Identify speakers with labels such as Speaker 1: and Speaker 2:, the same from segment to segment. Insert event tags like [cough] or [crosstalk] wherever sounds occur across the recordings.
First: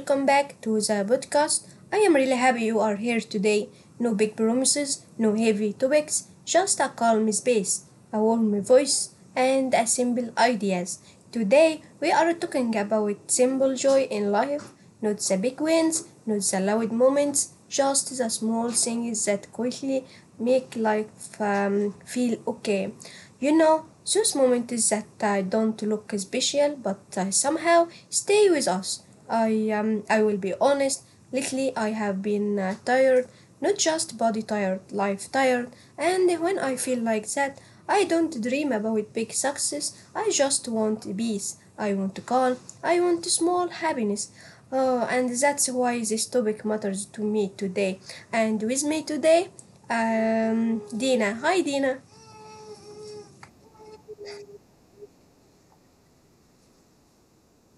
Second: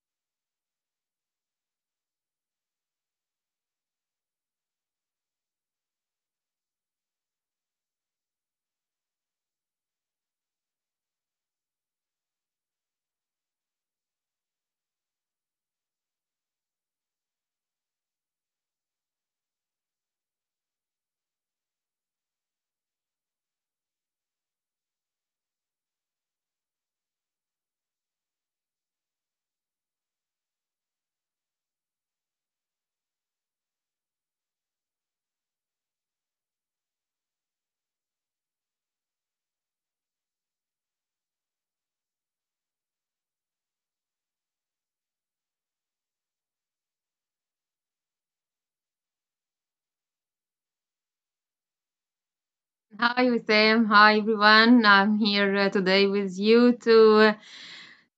Speaker 1: welcome back to the podcast. I am really happy you are here today. No big promises, no heavy topics, just a calm space, a warm voice, and a simple ideas. Today we are talking about simple joy in life, not the big wins, not the loud moments, just the small things that quickly make life feel okay. You know, those moments that don't look special but somehow stay with us. I will be honest. Lately, I have been tired, not just body tired, life tired. And when I feel like that, I don't dream about big success. I just want peace. I want calm. I want small happiness. Oh, and that's why this topic matters to me today. And with me today, Dina. Hi, Dina.
Speaker 2: Hi, Wissam. Hi, everyone. I'm here today with you to uh,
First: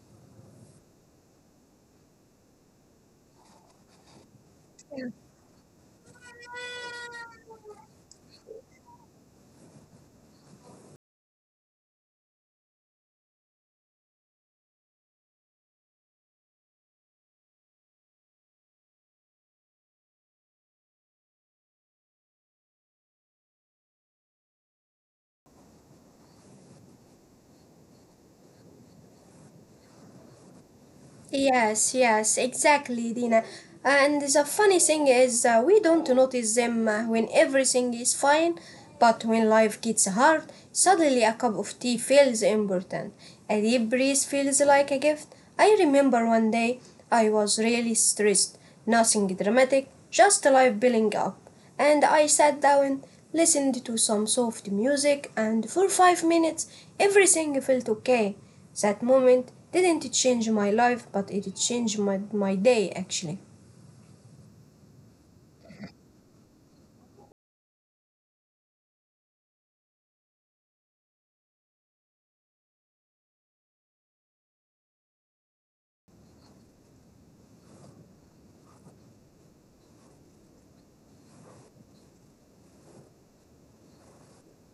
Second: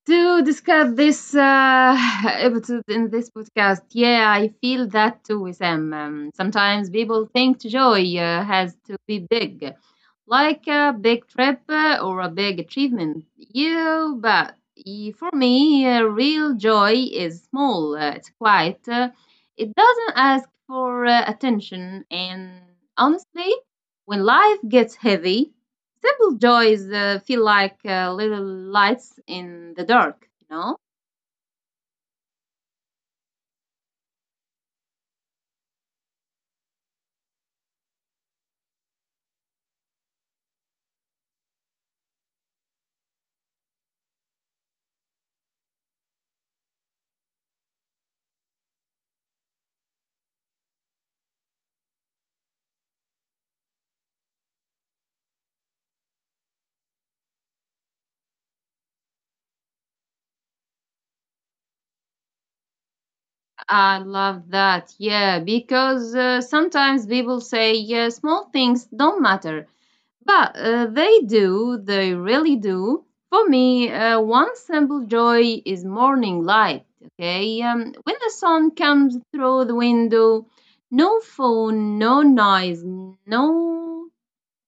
Speaker 2: to discuss this [laughs] episode in this podcast. Yeah, I feel that too, Wissam. Sometimes people think joy has to be big, like a big trip or a big achievement. Yeah, but for me, real joy is small. It's quiet. It doesn't ask for attention. And honestly, when life gets heavy, simple joys feel like little lights in the dark.
Speaker 1: Yes, yes, exactly, Dina. And the funny thing is, we don't notice them when everything is fine, but when life gets hard, suddenly a cup of tea feels important. A deep breeze feels like a gift. I remember one day I was really stressed, nothing dramatic, just life building up and I sat down, listened to some soft music, and for 5 minutes everything felt okay. That moment didn't change my life, but it changed my day actually.
Speaker 2: I love that, yeah, because sometimes people say, yeah, small things don't matter, but they do they really do. For me, one simple joy is morning light. Okay. Um, when the sun comes through the window, no phone, no noise, no,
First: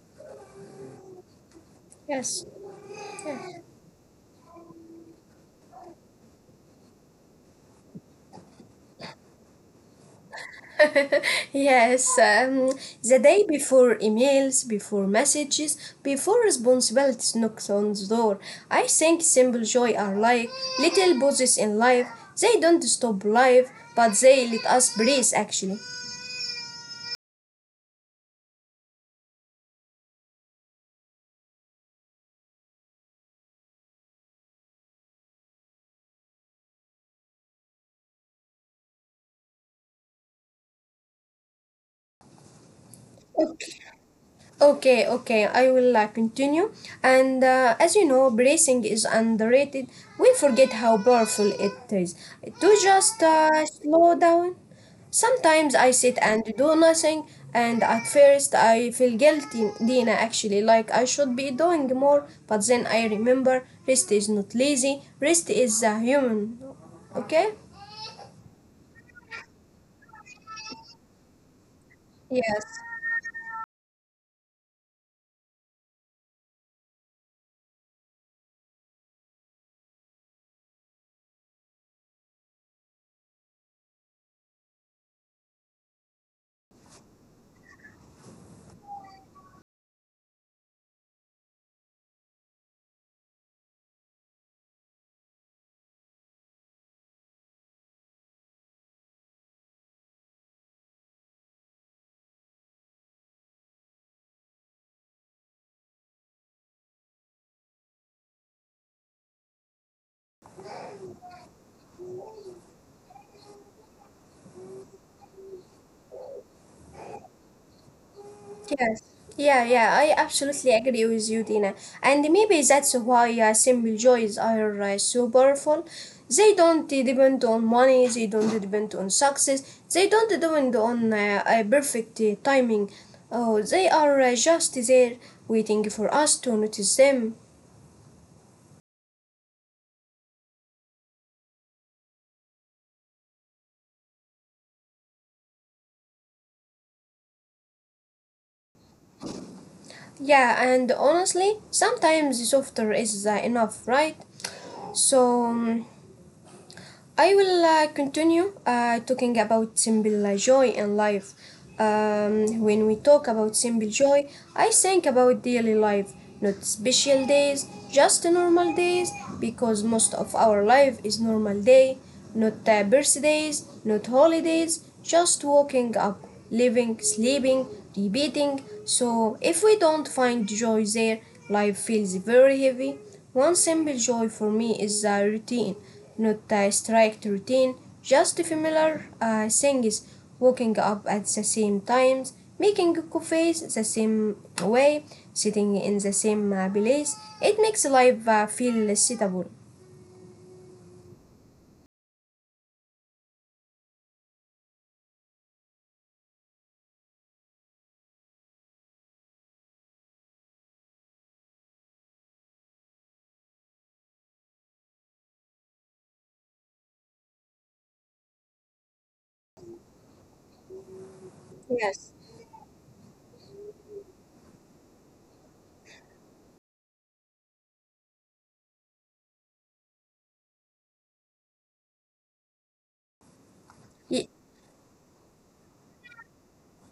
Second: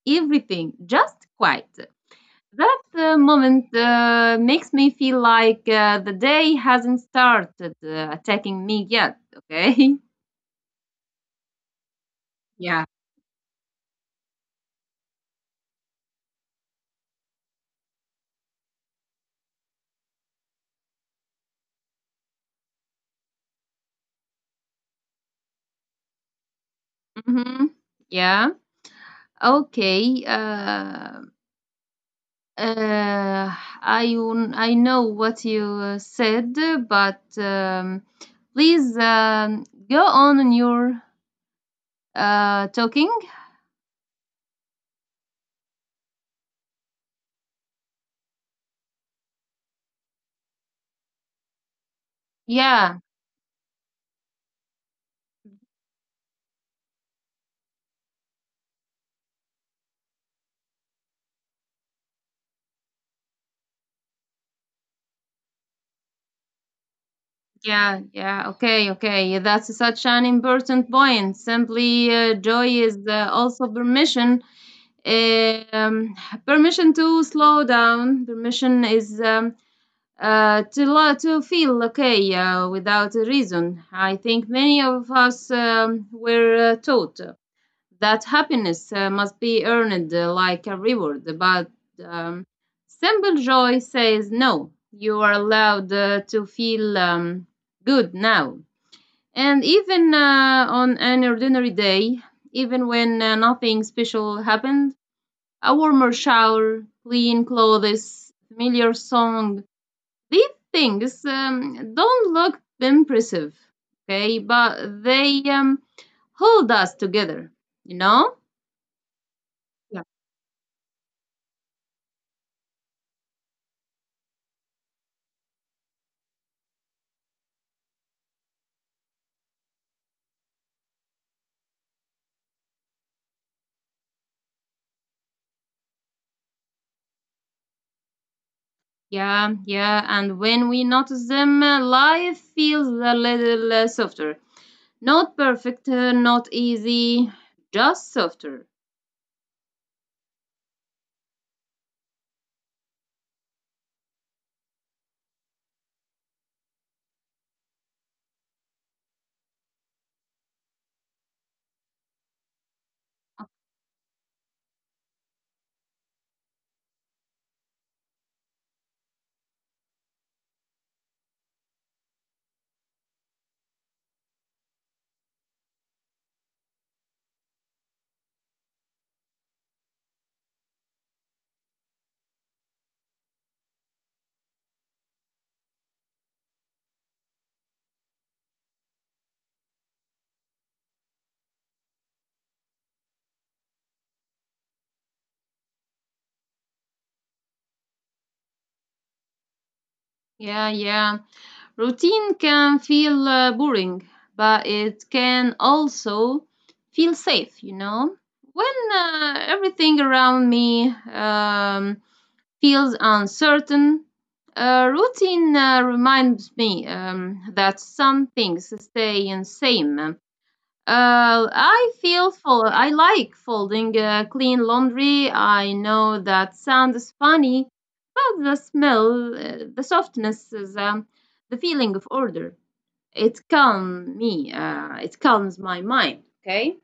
Speaker 2: everything just quiet.
Speaker 1: Yes.
Speaker 2: That moment makes me feel like the day hasn't started attacking me yet, okay? [laughs]
Speaker 1: [laughs] Yes. Um,
Speaker 2: Yeah.
Speaker 1: the day before emails, before messages, before responsibilities knocked on the door, I think simple joy are like little pauses in life. They don't stop life, but they let us breathe actually.
Speaker 2: Hmm. Yeah. Okay. Uh, I know what you said, but please go on in your talking.
Speaker 1: Okay, okay, I will continue. And as you know, bracing is underrated. We forget how powerful it is. To just
Speaker 2: Yeah.
Speaker 1: slow down. Sometimes I sit and do nothing, and at first I feel guilty, Dina, actually, like I should be doing more, but then I remember rest is not lazy, rest is human. Okay?
Speaker 2: Yeah, yeah, okay, okay. That's such an important point. Simply,
Speaker 1: Yes.
Speaker 2: joy is also permission. Um, permission to slow down. Permission is to feel okay without a reason. I think many of us were taught that happiness must be earned like a reward, but um, simple joy says no. You are allowed to feel good now. And even on an ordinary day, even when nothing special happened, a warmer shower, clean clothes, familiar song, these things don't look impressive, okay? But they hold us together, you know?
Speaker 1: Yes. Yeah, yeah, I absolutely agree with you, Dina. And maybe that's why simple joys are so powerful. They don't depend on money, they don't depend on success, they don't depend on perfect timing. Oh, they are just there waiting for us to notice them.
Speaker 2: Yeah, yeah, and when we notice them, life feels a little softer. Not perfect, not easy, just softer.
Speaker 1: Yeah, and honestly, sometimes softer is enough, right? So. um, I will continue talking about simple joy in life. When we talk about simple joy, I think about daily life, not special days, just normal days, because most of our life is normal day, not birthdays, not holidays, just waking up, living, sleeping, repeating. So if we don't find joy there, life feels very heavy. One simple joy for me is the routine, not a strict routine, just familiar things, waking up at the same times, making coffees the same way, sitting in the same place. It makes life feel suitable.
Speaker 2: Yeah, yeah. Routine can feel boring, but it can also feel safe, you know? When everything around me feels uncertain, routine reminds me that some things stay the same. I
Speaker 1: Yes.
Speaker 2: feel full. I like folding clean laundry. I know that sounds funny, but the smell, the softness, is, the feeling of order. It calms
Speaker 1: Y-
Speaker 2: me. It calms my mind. Okay.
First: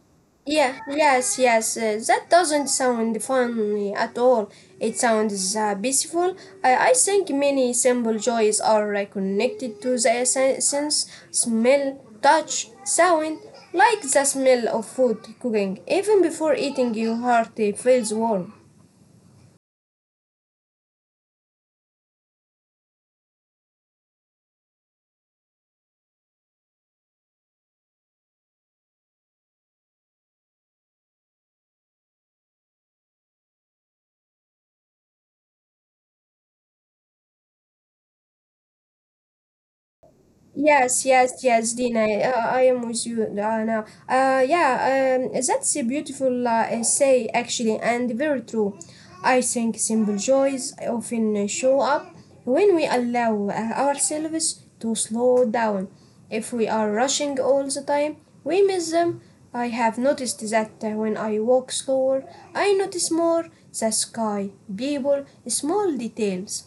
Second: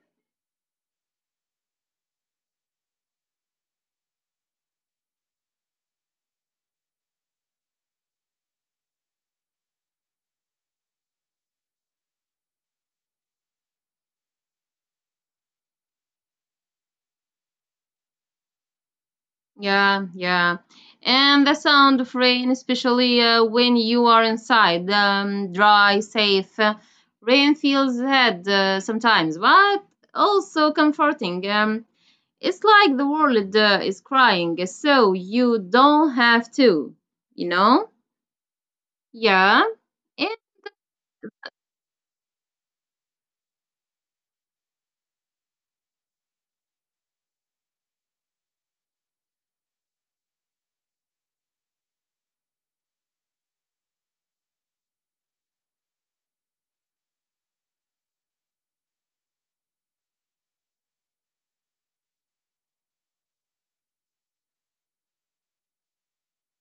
Speaker 1: Yeah, yes, yes. That doesn't sound funny at all. It sounds peaceful. I think many simple joys are connected to the sense, smell, touch, sound, like the smell of food cooking. Even before eating, your heart feels warm.
Speaker 2: Yeah, yeah. And the sound of rain, especially when you are inside, dry, safe. Rain feels head sometimes, but also comforting. It's like the world is crying, so you don't have to, you know? Yeah, it,
Speaker 1: Yes, yes, yes, Dina. I am with you now. Yeah, that's a beautiful essay actually, and very true. I think simple joys often show up when we allow ourselves to slow down. If we are rushing all the time, we miss them. I have noticed that when I walk slower, I notice more the sky, people, small details.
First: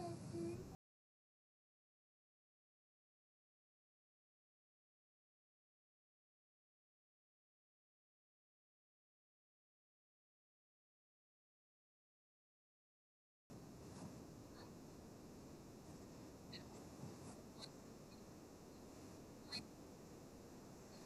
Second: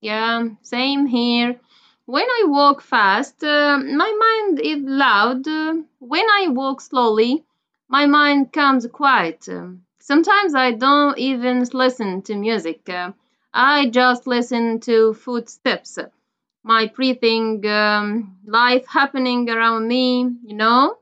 Speaker 2: yeah, same here. When I walk fast, my mind is loud. When I walk slowly, my mind comes quiet. Sometimes I don't even listen to music. I just listen to footsteps, my breathing, life happening around me, you know?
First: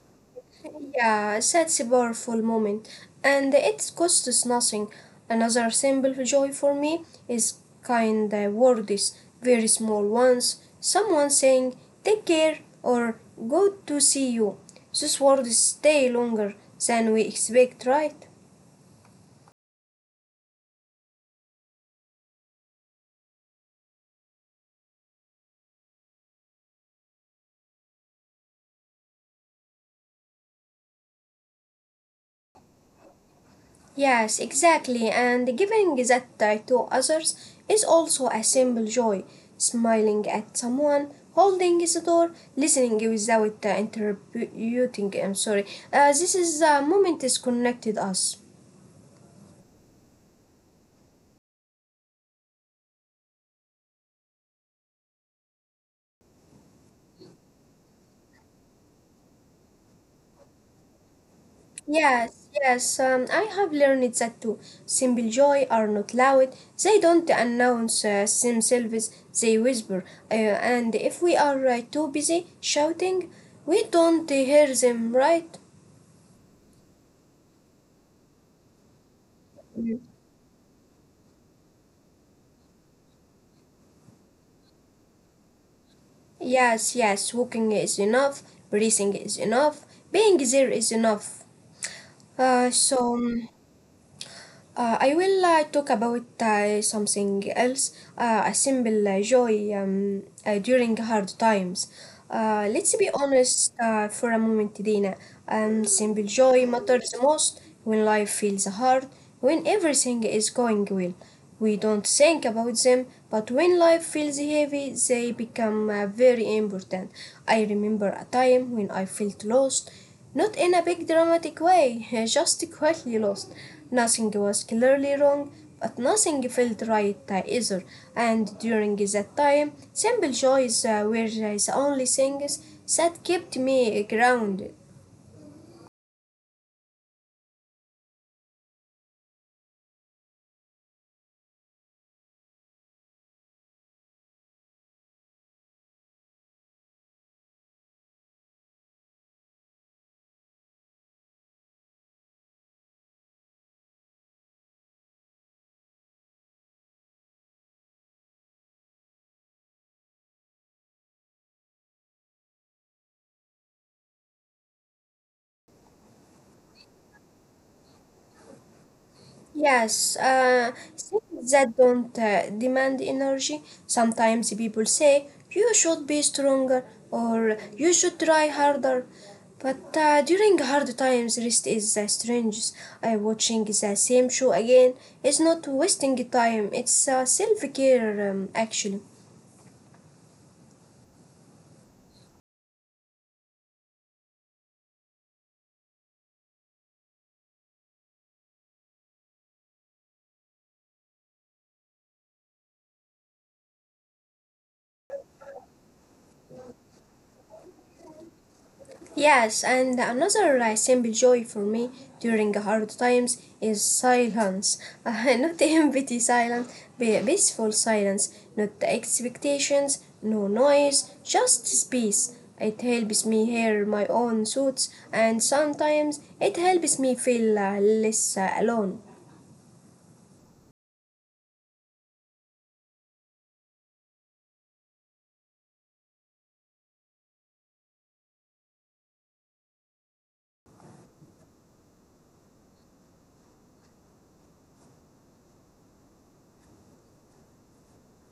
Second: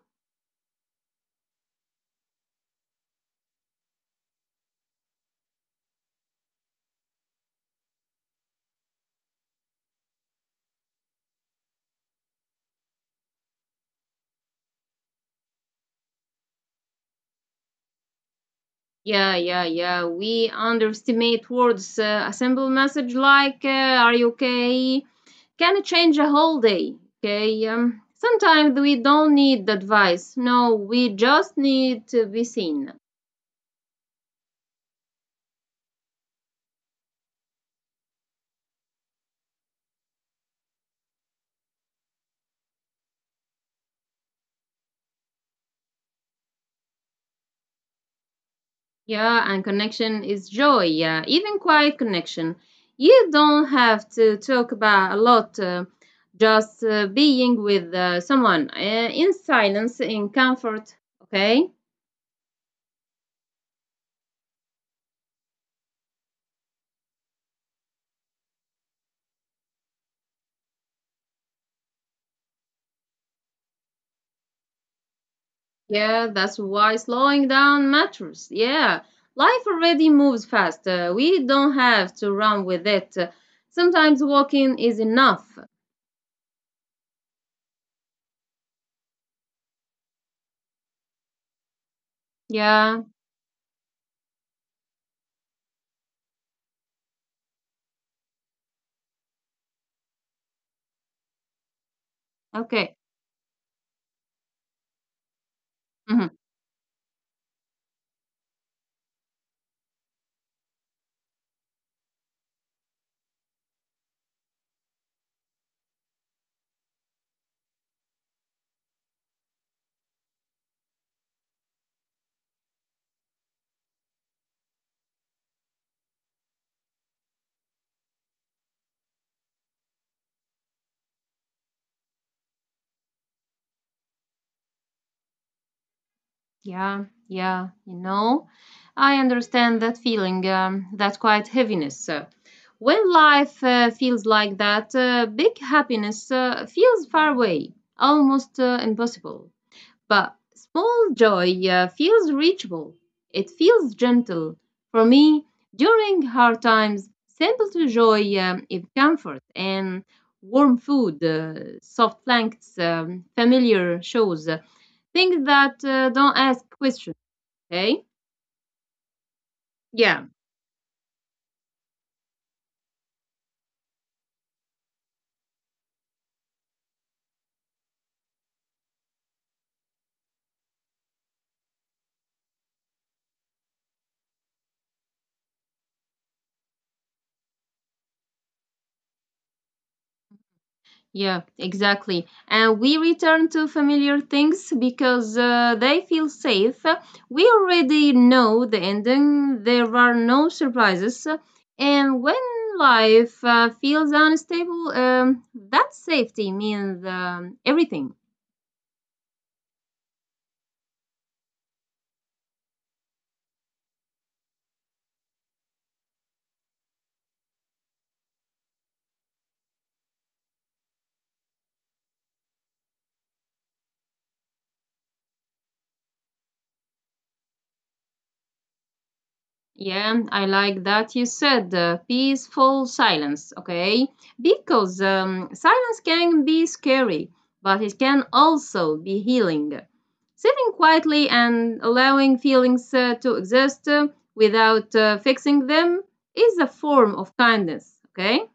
Speaker 1: Yeah, that's a powerful moment, and it costs us nothing. Another simple joy for me is kind words, very small ones. Someone saying "take care" or "good to see you." Those words stay longer than we expect, right?
Speaker 2: Yeah, yeah, yeah. We underestimate words. A simple message like "Are you okay?" can change a whole day. Okay. Sometimes we don't need advice. No, we just need to be seen.
Speaker 1: Yes, exactly. And giving that to others is also a simple joy. Smiling at someone, holding the door, listening without interrupting. I'm sorry. This is the moment is connected us.
Speaker 2: Yeah, and connection is joy. Yeah, even quiet connection. You don't have to talk about a lot. Just being with someone in silence, in comfort. Okay.
Speaker 1: Yes, yes. I have learned that too. Simple joy are not loud. They don't announce themselves. They whisper. Uh, and if we are too busy shouting, we don't hear them. Right?
Speaker 2: Yeah, that's why slowing down matters. Yeah, life already moves fast. We don't have to run with it. Sometimes walking is enough.
Speaker 1: Yes, yes, walking is enough, breathing is enough, being there is enough. Uh,
Speaker 2: Yeah,
Speaker 1: so, um, uh, I will talk about something else a simple joy during hard times. Uh,
Speaker 2: okay.
Speaker 1: let's be honest for a moment, Dina. Um,
Speaker 2: Hmm.
Speaker 1: simple joy matters the most when life feels hard, when everything is going well. We don't think about them, but when life feels heavy, they become very important. I remember a time when I felt lost, not in a big dramatic way, [laughs] just quietly lost. Nothing was clearly wrong, but nothing felt right either. And during that time, simple joys were the only things that kept me grounded.
Speaker 2: Yeah, yeah, you know, I understand that feeling, that quiet heaviness. When life feels like that, big happiness feels far away, almost impossible. But small joy feels reachable. It feels gentle. For me, during hard times, simple to joy is comfort and warm food, soft blankets, familiar shows, things that don't ask questions. Okay? Yeah.
Speaker 1: Yes, things that don't demand energy. Sometimes people say you should be stronger or you should try harder. But during hard times, rest is the strangest. I watching the same show again is not wasting time. It's self care actually.
Speaker 2: Yeah, exactly. And we return to familiar things because they feel safe. We already know the ending, there are no surprises. And when life feels unstable, that safety means everything.
Speaker 1: Yes, and another simple joy for me during hard times is silence. [laughs] Not empty silence, but peaceful silence. Not expectations, no noise, just space. It helps me hear my own thoughts, and sometimes it helps me feel less alone.
Speaker 2: Yeah, I like that you said peaceful silence, okay? Because silence can be scary, but it can also be healing. Sitting quietly and allowing feelings to exist without fixing them is a form of kindness, okay?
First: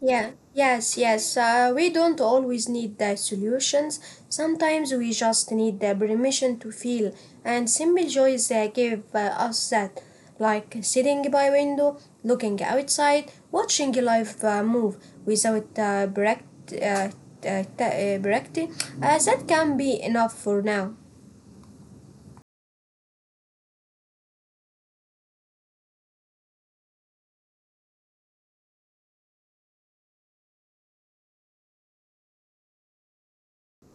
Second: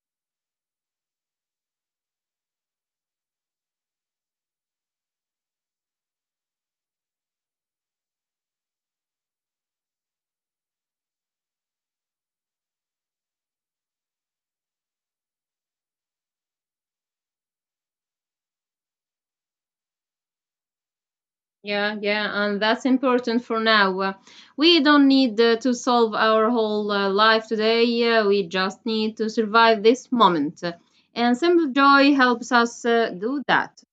Speaker 1: Yeah, yes, yes. We don't always need the solutions. Sometimes we just need the permission to feel, and simple joys give us that, like sitting by window, looking outside, watching life move without bract- t- t- bract- that can be enough for now.
Speaker 2: Yeah, yeah, and that's important for now. We don't need to solve our whole life today. We just need to survive this moment. And simple joy helps us do that.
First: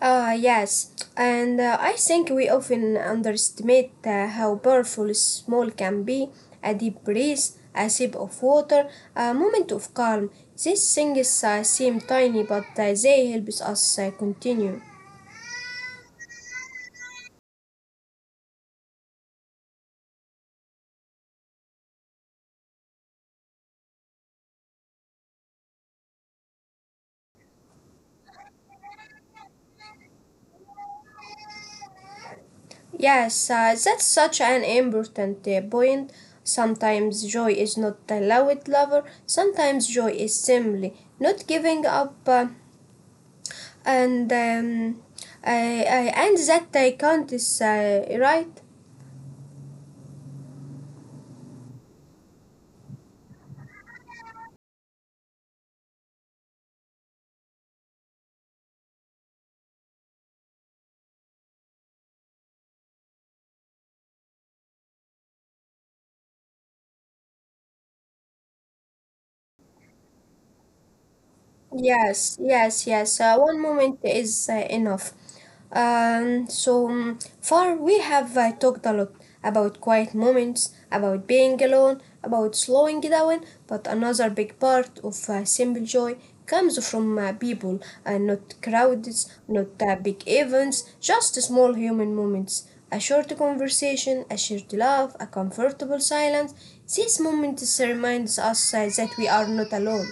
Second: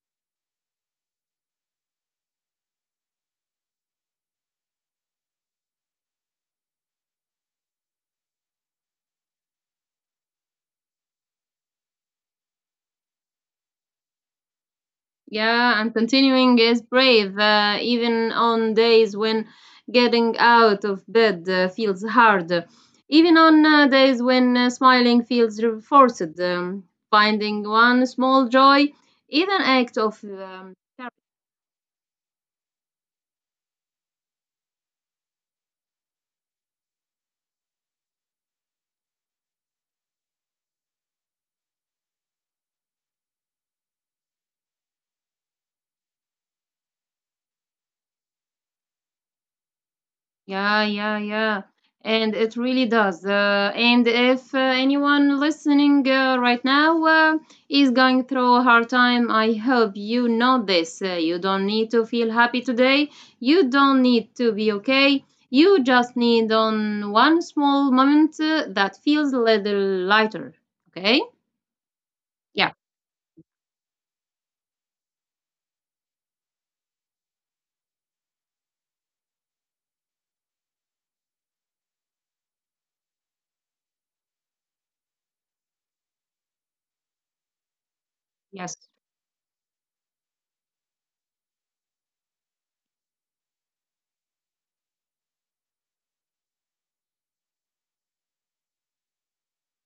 Speaker 1: Ah, yes, and I think we often underestimate how powerful small can be. A deep breath, a sip of water, a moment of calm. These things seem tiny, but they help us continue.
Speaker 2: Yeah, and continuing is brave, even on days when getting out of bed feels hard, even on days when smiling feels forced. Finding one small joy, even act of
Speaker 1: Yes, that's such an important point. Sometimes joy is not a loud lover, sometimes joy is simply not giving up, and um, and that count is right.
Speaker 2: yeah, yeah, yeah. And it really does. And if anyone listening right now is going through a hard time, I hope you know this. You don't need to feel happy today. You don't need to be okay. You just need on one small moment that feels a little lighter. Okay?
Speaker 1: Yes, yes,
Speaker 2: Yeah.
Speaker 1: yes. One moment is enough. So far, we have talked a lot about quiet moments, about being alone, about slowing down. But another big part of simple joy comes from people, not
Speaker 2: Yes.
Speaker 1: crowds, not big events, just small human moments. A short conversation, a shared laugh, a comfortable silence. These moments reminds us that we are not alone.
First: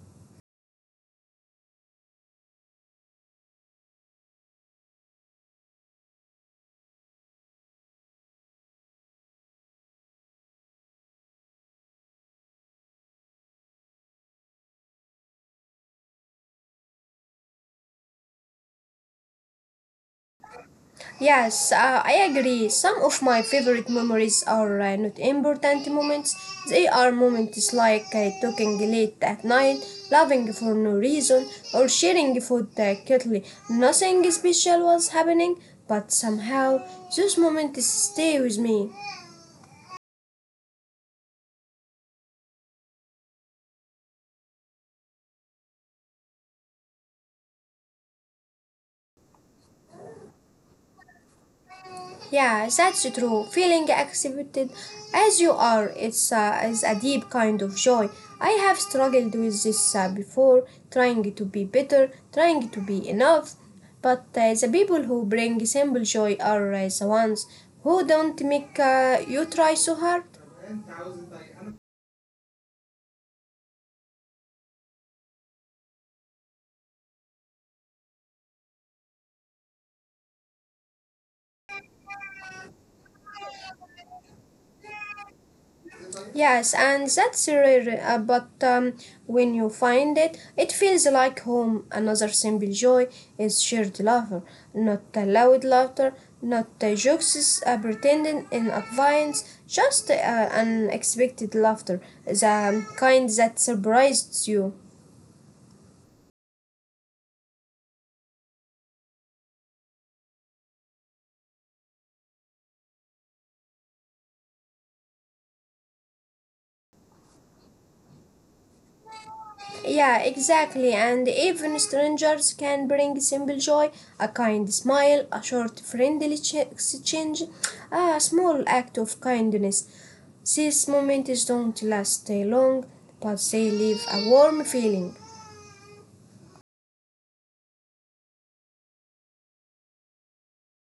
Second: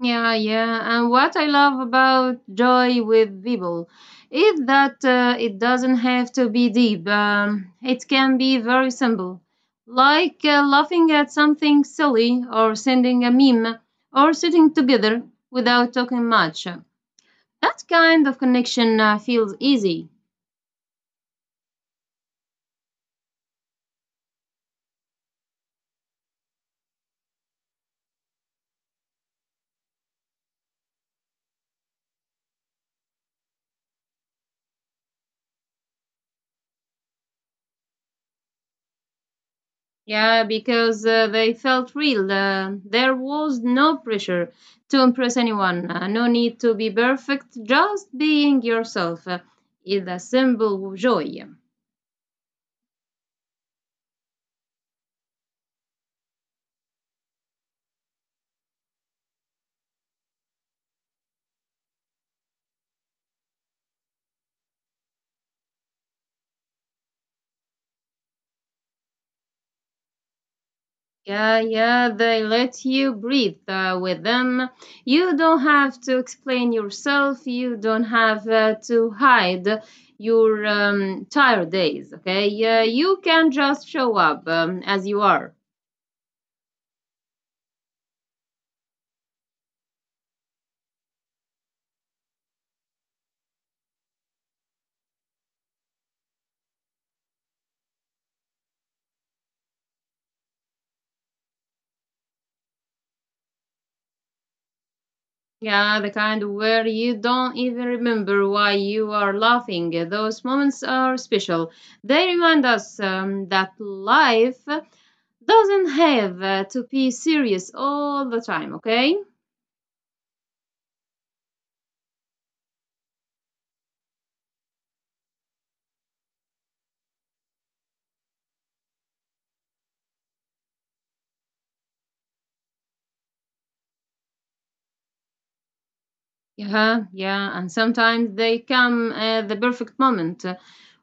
Speaker 2: Yeah, yeah. And what I love about joy with people is that it doesn't have to be deep. It can be very simple, like laughing at something silly or sending a meme or sitting together without talking much. That kind of connection feels easy.
Speaker 1: Yes, I agree. Some of my favorite memories are not important moments. They are moments like talking late at night, laughing for no reason, or sharing food quickly. Nothing special was happening, but somehow those moments stay with me.
Speaker 2: Yeah, because they felt real. There was no pressure to impress anyone, no need to be perfect, just being yourself is a simple joy.
Speaker 1: Yeah, that's true. Feeling accepted as you are it's is a deep kind of joy. I have struggled with this before, trying to be better, trying to be enough. But the people who bring simple joy are the ones who don't make you try so hard.
Speaker 2: Yeah, yeah, they let you breathe with them. You don't have to explain yourself, you don't have to hide your tired days, okay? You can just show up as you are.
Speaker 1: Yes, and that's rare, but when you find it, it feels like home. Another simple joy is shared laughter, not loud laughter, not jokes pretending in advance, just unexpected laughter, the kind that surprises you.
Speaker 2: Yeah, the kind where you don't even remember why you are laughing. Those moments are special. They remind us that life doesn't have to be serious all the time, okay?
Speaker 1: Yeah, exactly. And even strangers can bring simple joy, a kind smile, a short friendly exchange, a small act of kindness. These moments don't last long, but they leave a warm feeling.
Speaker 2: Yeah, yeah, and sometimes they come at the perfect moment.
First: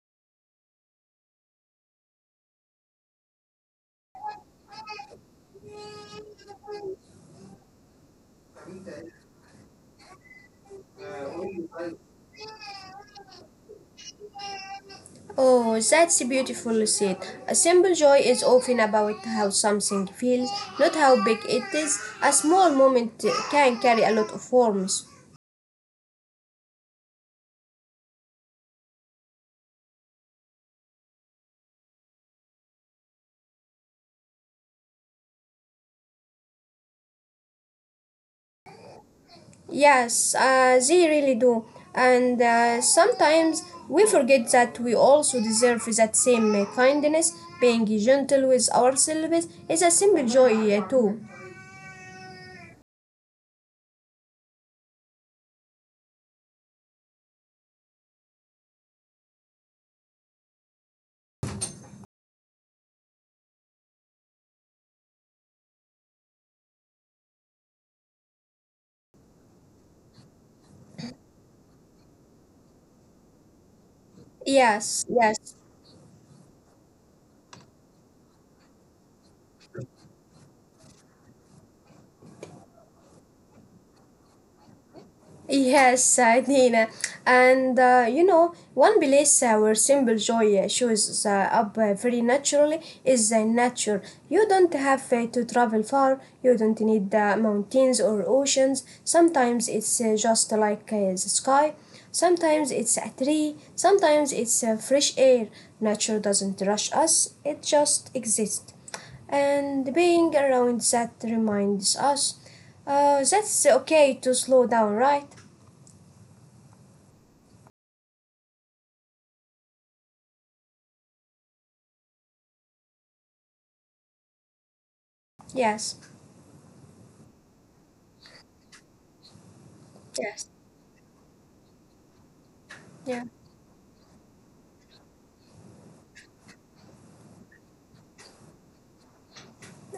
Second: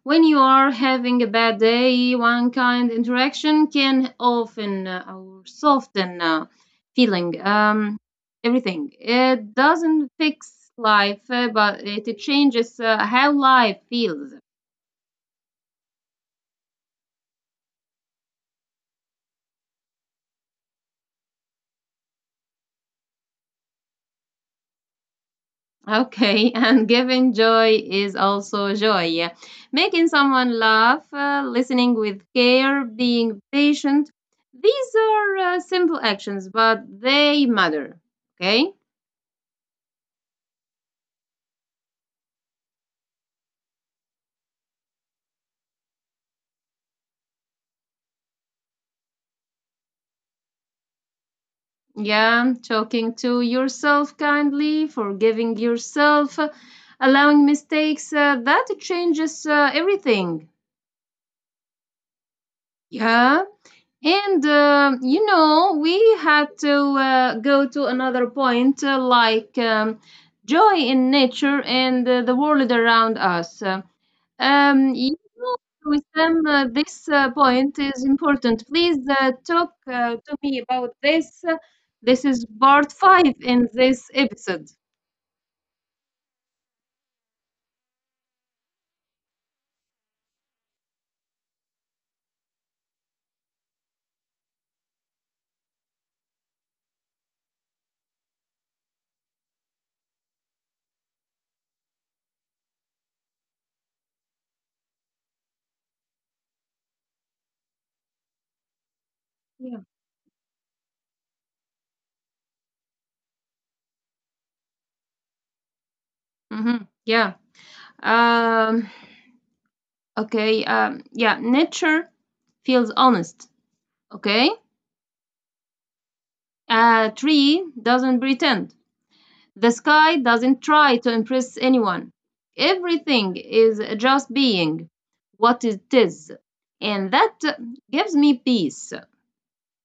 Speaker 2: When you are having a bad day, one kind interaction can often or soften feeling everything. It doesn't fix life, but it changes how life feels.
Speaker 1: Oh, that's beautiful said. A simple joy is often about how something feels, not how big it is. A small moment can carry a lot of warmth.
Speaker 2: Okay, [laughs] and giving joy is also joy. Making someone laugh, listening with care, being patient. These are simple actions, but they matter. Okay?
Speaker 1: Yes, they really do. And sometimes we forget that we also deserve that same kindness. Being gentle with ourselves is a simple joy, too.
Speaker 2: Yeah, talking to yourself kindly, forgiving yourself, allowing mistakes, that changes everything. Yeah? And you know, we had to go to another point like joy in nature and the world around us.
Speaker 1: Yes,
Speaker 2: You
Speaker 1: yes.
Speaker 2: know, with them, this point is important. Please talk to me about this. This is part five in this episode.
Speaker 1: Yes, Nina. And you know, one place where simple joy shows up very naturally is nature. You don't have to travel far, you don't need mountains or oceans. Sometimes it's just like the sky, sometimes it's a tree, sometimes it's fresh air. Nature doesn't rush us, it just exists
Speaker 2: Yeah.
Speaker 1: and being around that reminds us that's okay to slow down, right?
Speaker 2: Hmm. Yeah. Um, okay. Yeah. Nature feels honest. Okay.
Speaker 1: Yes.
Speaker 2: A tree doesn't pretend. The sky
Speaker 1: Yes.
Speaker 2: doesn't try to impress anyone.
Speaker 1: Yeah.
Speaker 2: Everything is just being what it is. And that gives me peace.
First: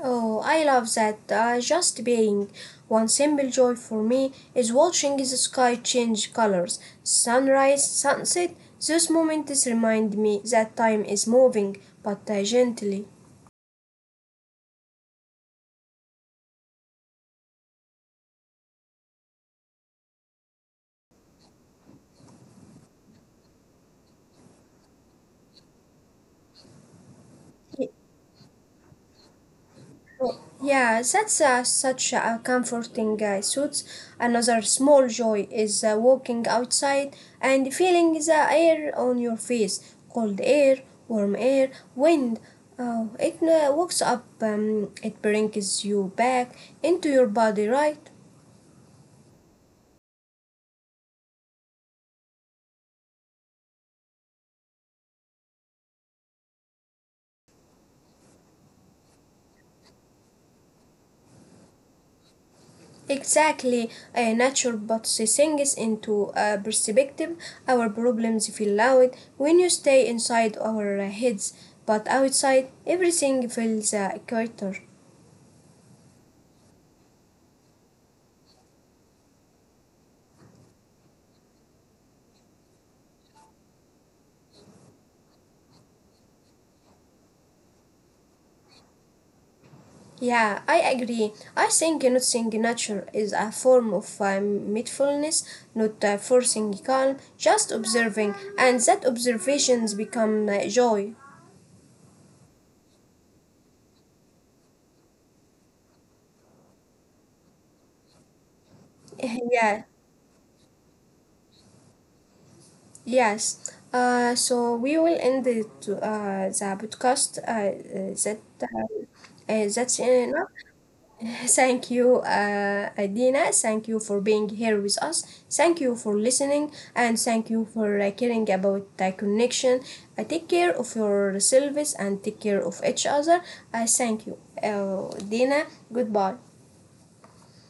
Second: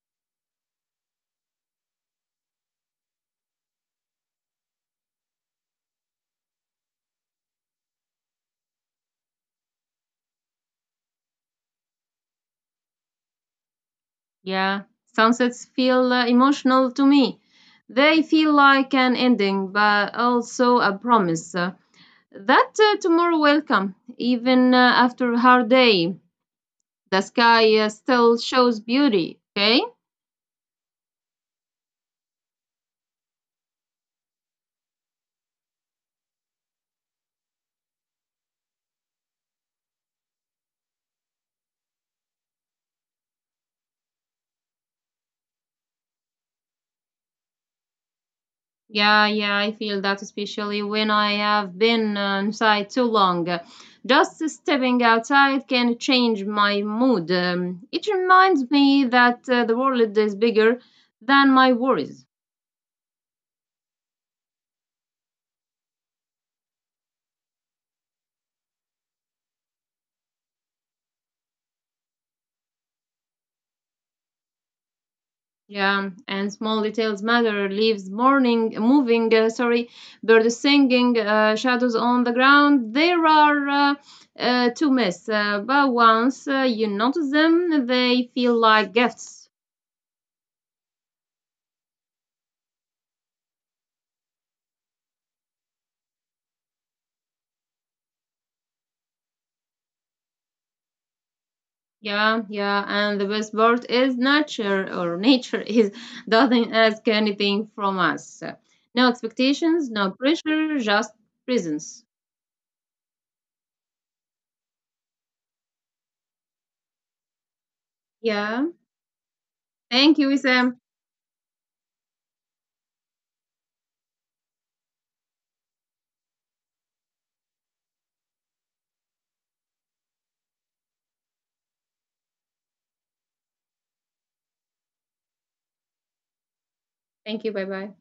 Speaker 1: Oh, I love that. Just being. One simple joy for me is watching the sky change colors. Sunrise, sunset, those moments remind me that time is moving, but gently.
Speaker 2: Yeah, sunsets feel emotional to me. They feel like an ending, but also a promise that tomorrow will come. Even after a hard day, the sky still shows beauty, okay?
Speaker 1: Yeah, that's such a comforting suit. Another small joy is walking outside and feeling the air on your face. Cold air, warm air, wind. It wakes up, it brings you back into your body, right?
Speaker 2: Yeah, yeah, I feel that especially when I have been inside too long. Just stepping outside can change my mood. It reminds me that the world is bigger than my worries.
Speaker 1: Exactly. Nature puts things into perspective. Our problems feel loud when you stay inside our heads, but outside everything feels quieter.
Speaker 2: Yeah, and small details matter. Leaves morning moving, sorry, birds singing, shadows on the ground. There are to miss, but once you notice them, they feel like gifts.
Speaker 1: Yeah, I agree. I think noticing nature is a form of mindfulness, not forcing calm, just observing, and that observations become joy.
Speaker 2: Yeah, yeah, and the best part is nature or [laughs] nature is doesn't ask anything from us. No
Speaker 1: [laughs]
Speaker 2: expectations,
Speaker 1: Yeah,
Speaker 2: no pressure, just presence.
Speaker 1: yes. So we will end it, the podcast.
Speaker 2: Yeah.
Speaker 1: That's
Speaker 2: Thank you,
Speaker 1: enough.
Speaker 2: Isam.
Speaker 1: Thank you, Adina. Thank you for being here with us. Thank you for listening, and thank you for caring about the connection. Take care of yourselves and take care of each other. I Thank you, Dina. Goodbye.
Speaker 2: Thank you. Bye bye.